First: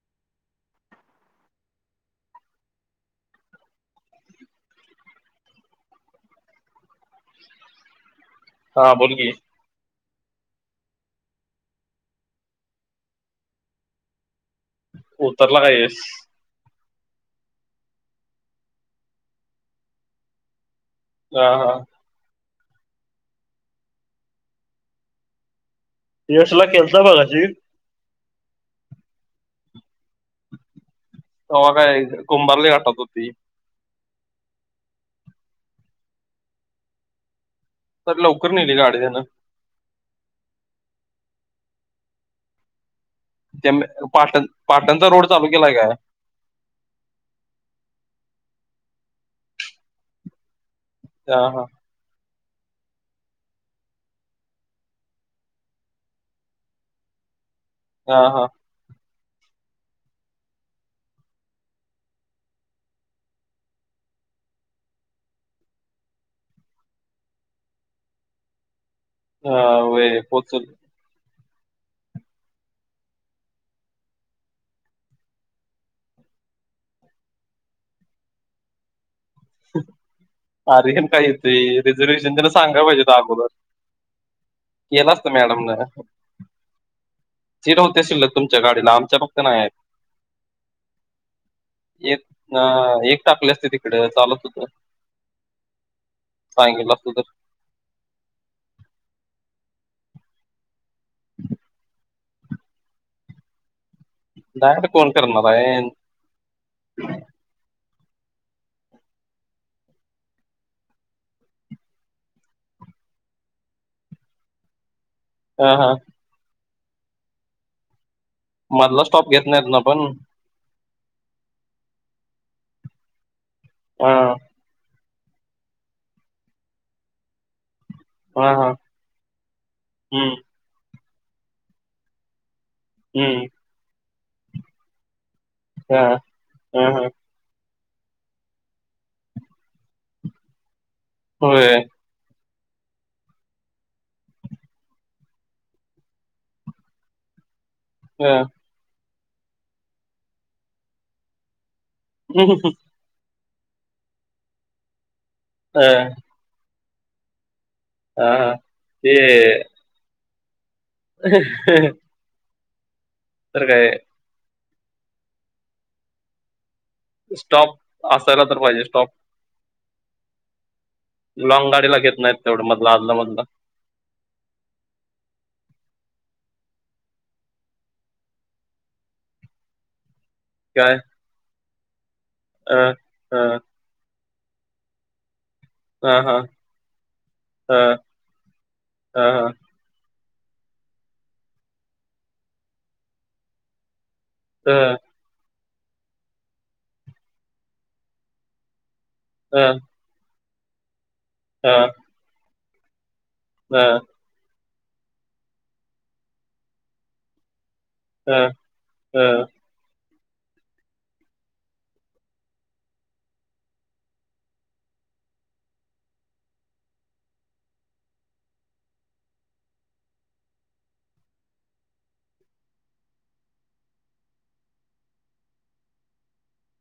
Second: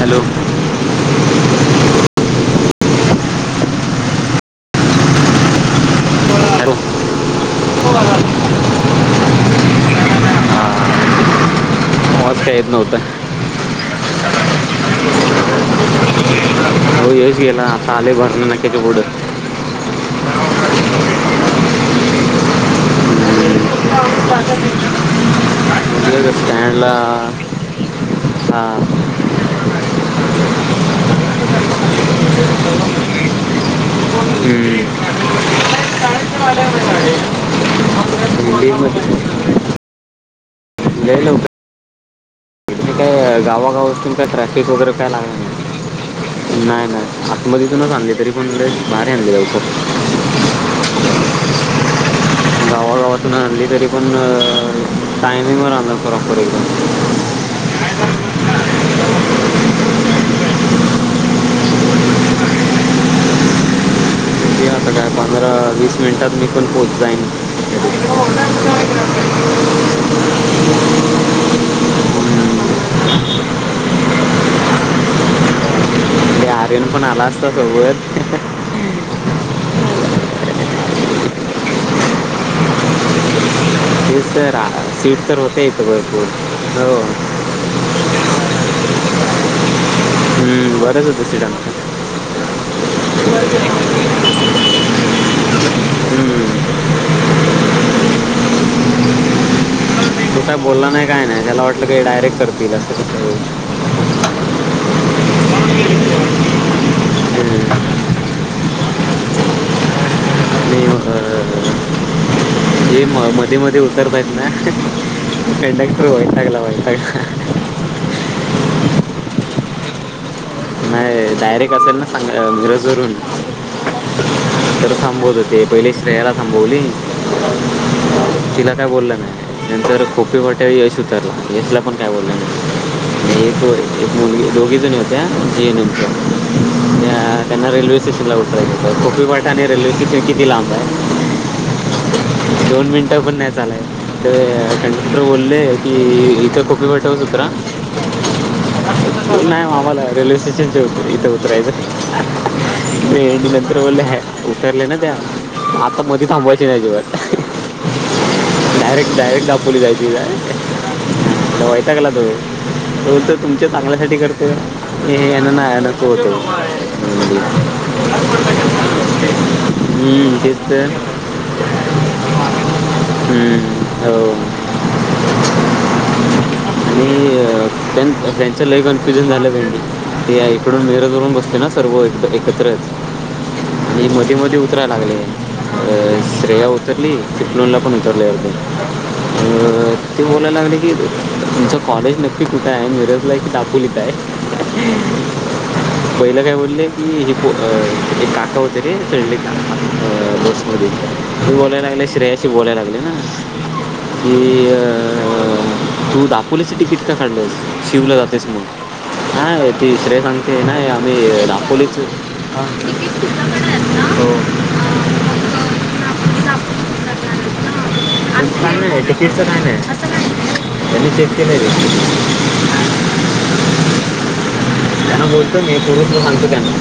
Hello [inaudible] hello हा बोल कि अवाज का येत नव्हता. [inaudible] उतरला काय यश? [inaudible] हो यश गेला असं आले बरना नाक्याच्या पुढ [inaudible] हा हा [unintelligible] [inaudible] पोहचला तो यशला स्टॅन्डला केलता मगाशी. हा [inaudible] तवा काय कुंभारली घाटात होती. [inaudible] तर लवकर नेली गाडी त्यानं दिंडीमध्ये लय लवकर [unintelligible] काय ते गावागावून काय पाटण ट्रॅफिक वगैरे पाटणचा काय रोड चालू केलाय काय? लागय नाही नाही आत मध तूनच आणली तरी ण बार लक [unintelligible] हा हा गावागावातून आणली तरी पण टायमिंगवर आल प्रॉपर एकदम हा हा आता काय पंधरा वीस मिनिटात मी पण पोहोच जाईन हा होय पोहचलं हा आर्यन पण आला असता सोबत आर्यन काय येतय रिझर्वेशन सांगाय पाहिजे होत अगोदर तेच तर आ- केला असत सीट तर होते मॅडम इथं भरपूर हो चिड होत्या शिल्लक तुमच्या गाडीला आमच्या फक्त नाही आहेत हम्म, बरंच होतं सीट आमचं एक अ एक टाकले असते तिकडे चालत हम्म. सांगितलं असतं तर कुठय बोलला नाही काय नाही त्याला वाटलं काय डायरेक्ट करतील असं कुठय डायरेक्ट कोण करणारय आणि हे अ हे मध्ये मध्ये उतरतायत ना हा हा कंडक्टर वैतागला बाई अ [unintelligible] मधला स्टॉप घेत नाहीत ना पण नाही डायरेक्ट असेल ना सांग मिरज वरून हा थांबवत होते पहिले श्रेयाला थांबवली हा हा तिला काय बोललं नाही नंतर हम्म खोपी फाट्यावर य उतरला यशला पण काय बोलला नाई हं, [unintelligible] मुली दोघी जणी होत्या हम हां, हां, हम हां. त्यां त्यांना रेल्वे स्टेशन ला उतरायच कोपीफाटा आणि रेल्वे स्टेशन किती लांबय? होय दोन मिनिटं पण नाही चालाय तर कंडक्टर बोलले की इथं खोपी फाट्यावरच उतरा हा नाही म आम्हाला रेल्वे स्टेश चनच इथं उतरायचंय हां, हे एन्ड म तर बोलले हाय उतरले न त्या आता मधी थांबायची नाय अजिबात हां, हां. ते डायरेक्ट डायरेक्ट दापोली जायची काय? [inaudible] हो तर तुमच्या चांगल्यासाठी करतोय ए नाही न तो होतो. स्टॉप असायला तर पाहिजे स्टॉप. हम्म, तेच तर लॉग गाडीला घेत नाहीत तेवढ मधलं-आधलं मधलं हम्म, हो आणि त्यांच, त्याचं लय कन्फ्युजन झालं भाई ते इकडून काय मिरजवरून बसते ना अस तर होय अ, एकत्रच अ, आणि मध्ये म ते उतराय लागले अ हां, हां, श्रेया उतरली चिपळूणला पण हां, उतरले एकजण हां, हां. अ ते बोलायला लागले की तुमचं कॉलेज नक्की कुठे आहे? मिरजला की दापोलीलीत आहे. ह पहिलं काय बोलले की हे अ एक काका होते. ते सली हं, की आ [unintelligible] तो बोलाय लागलाय श्रेयस की बोलायला लागले ना हं, की अ अं, तू दापोलीचं तीकिट का काढलंस? शिवला जातेस हं, मग. हं. तिसरे सांगते ना आम्ही दपोलीचे, हं हो दाखवून करणार आहेत काय नाही तिकीटच काय नाही, त्यांनी चेक केलंय त्यांना बोलतो मी पुरुच सांगतो त्यांना.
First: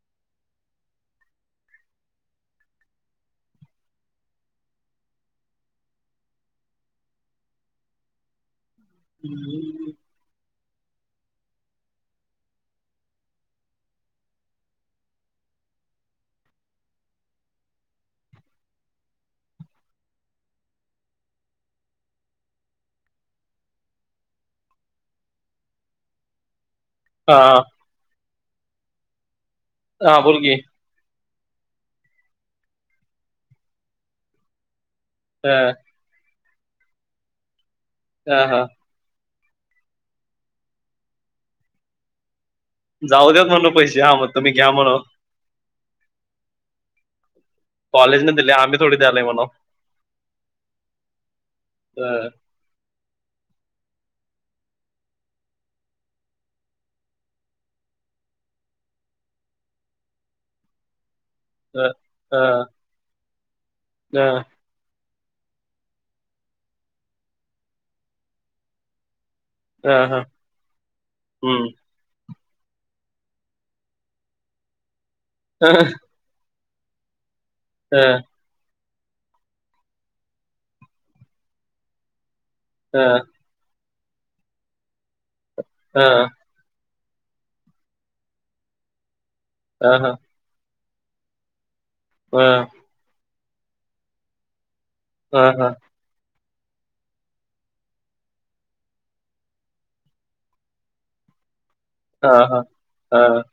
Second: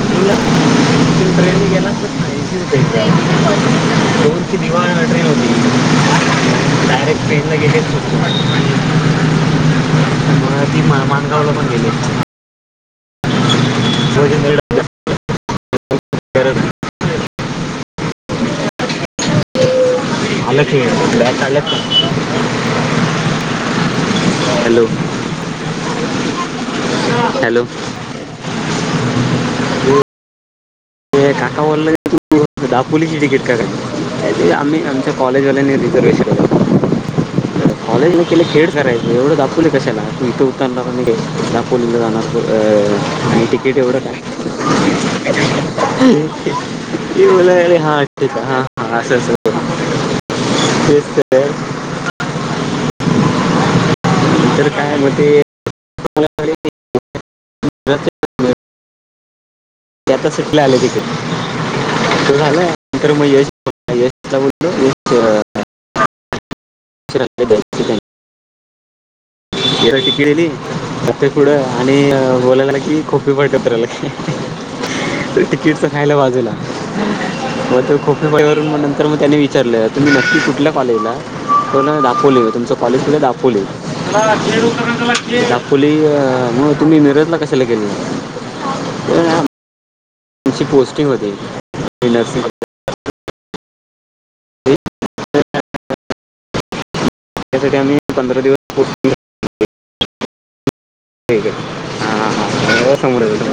ट्रेन गेला ऐंशी रुपये दिवाळ ते ट्रेन ने गेले झोप काडत. हम्म ती मान-माणगावला पण गेले. वजनदारी डब्यात करत आल खिळं, बॅग झालं का? हॅलो हां, हॅलो हां, बोल की ए, काका बोलले दापोलीची तिकीट का काढली? ते आम्ही आम कॉलेज हं, वाल्यानी रिझर्वेशन पण केलं. कॉलेज म केले हां, हां. खेड करायचं एवढं दाप पोले कशाला, तू इथं उतरणार अनी गे दापोलीला जाणार अं, जाऊ द्यात आणि म्हणलो तिकीट एवढं पैसे हां, मग तुम्ही घ्या म्हणाव. का? हा कॉलेजने दिले आम्ही थोडी हा द्यायलोय असच म्हणाव. तेच ते अ, तर काय, म ते [unintelligible] त्यात सुटले आले तिथं अ, त अ, झालं, नंतर म यश [unintelligible] यश ला अ, बोललो [inaudible] अ, तर ते हं. पुढं आणि बोलावला की [inaudible] तर हां, तिकीटचं खायला वाजेला [unintelligible] [unintelligible] हां, तर म त्यानी विचारलं तुम्ही नक्की कुठल्या कॉलेजला हाय? तो नं दाखवले हो तुमचं कॉलेज कुठय हां, दाखवले. हां [unintelligible] आपुली अ हां, मग तुम्ही मिरजला कशाला गेलेलं? हां-हां पोस्टिंग होती. हां, [unintelligible] हां-हां त्यासाठी आम्ही पंधरा दिवस [inaudible] [inaudible] [inaudible] [inaudible] [inaudible] हां, हां, हां.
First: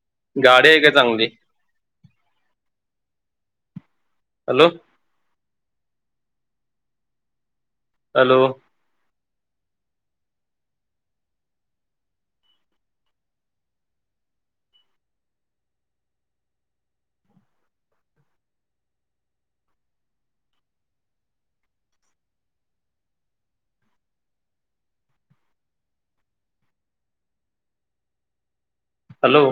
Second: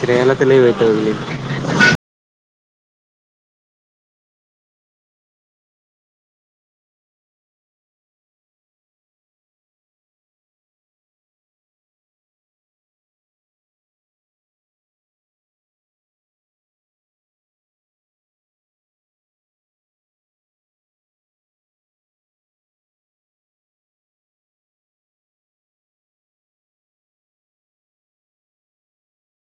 करायला तर गाडी आहे का लय चांगली? Hello hello hello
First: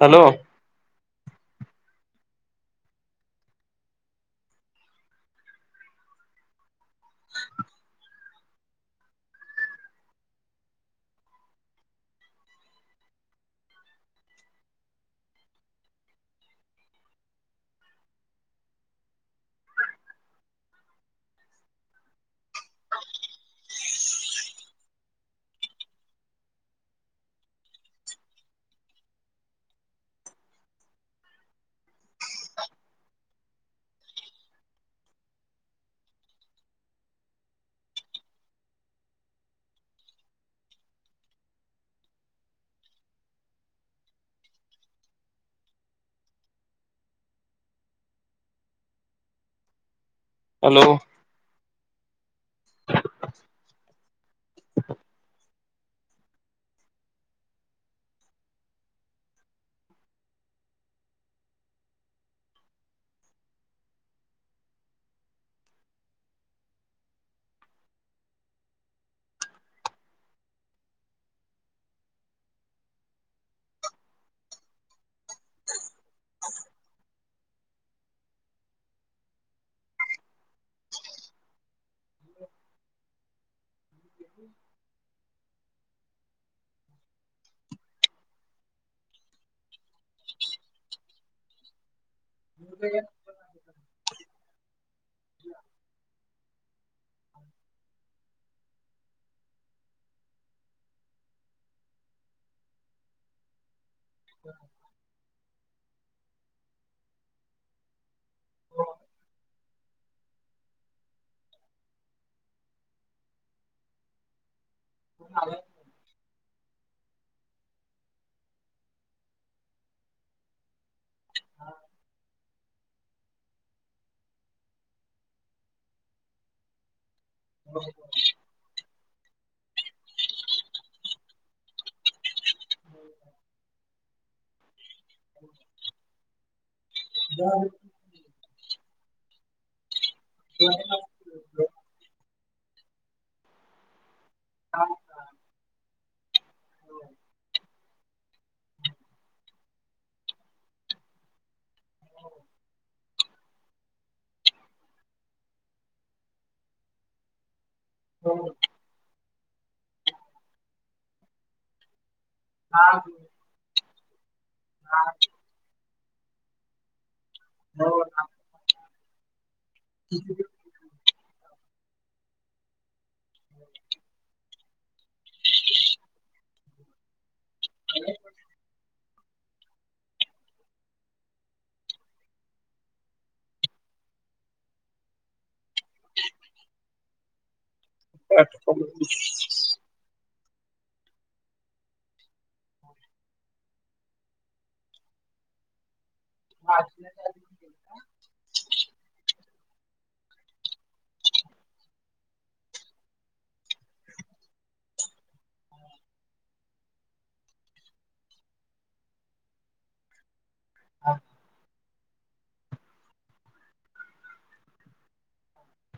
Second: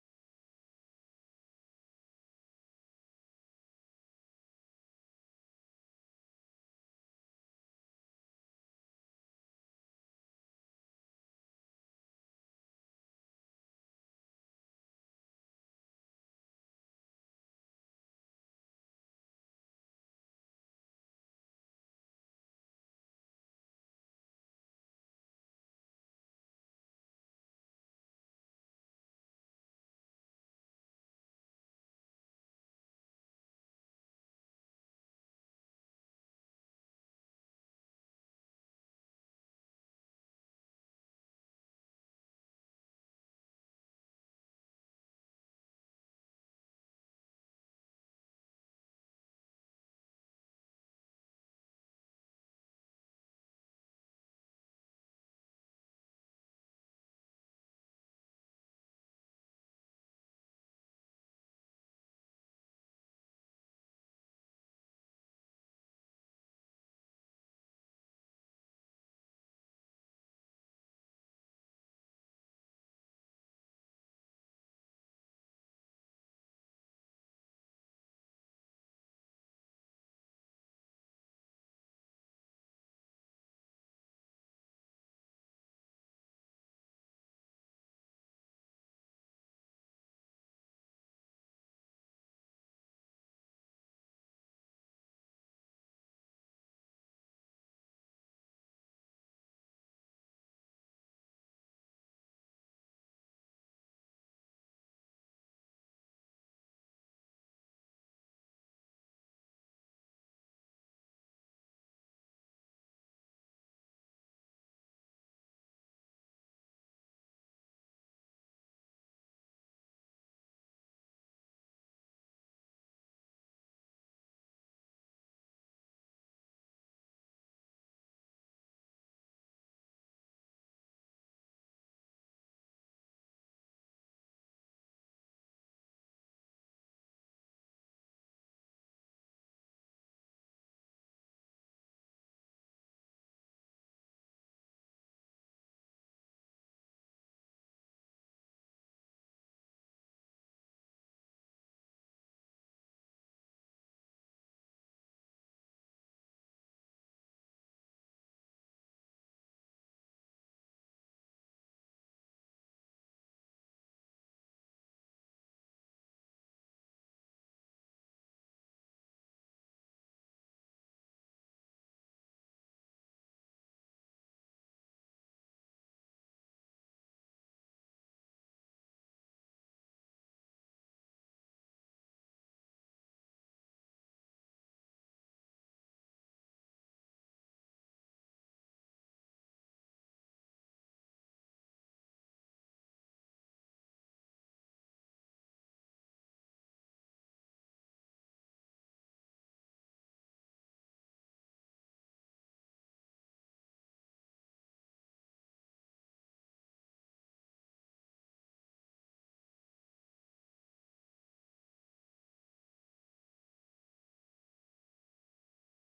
hello hello रिकामा ऑडिओ रिकामा ऑडिओ रिकामा ऑडिओ रिकामा ऑडिओ रिकामा ऑडिओ [unintelligible] रिकामा ऑडिओ [inaudible] [inaudible] [inaudible] [unintelligible] [unintelligible] [inaudible] [unintelligible] [unintelligible] हो [unintelligible] [inaudible] [inaudible] [inaudible] [inaudible] [inaudible] [unintelligible] [inaudible] [inaudible]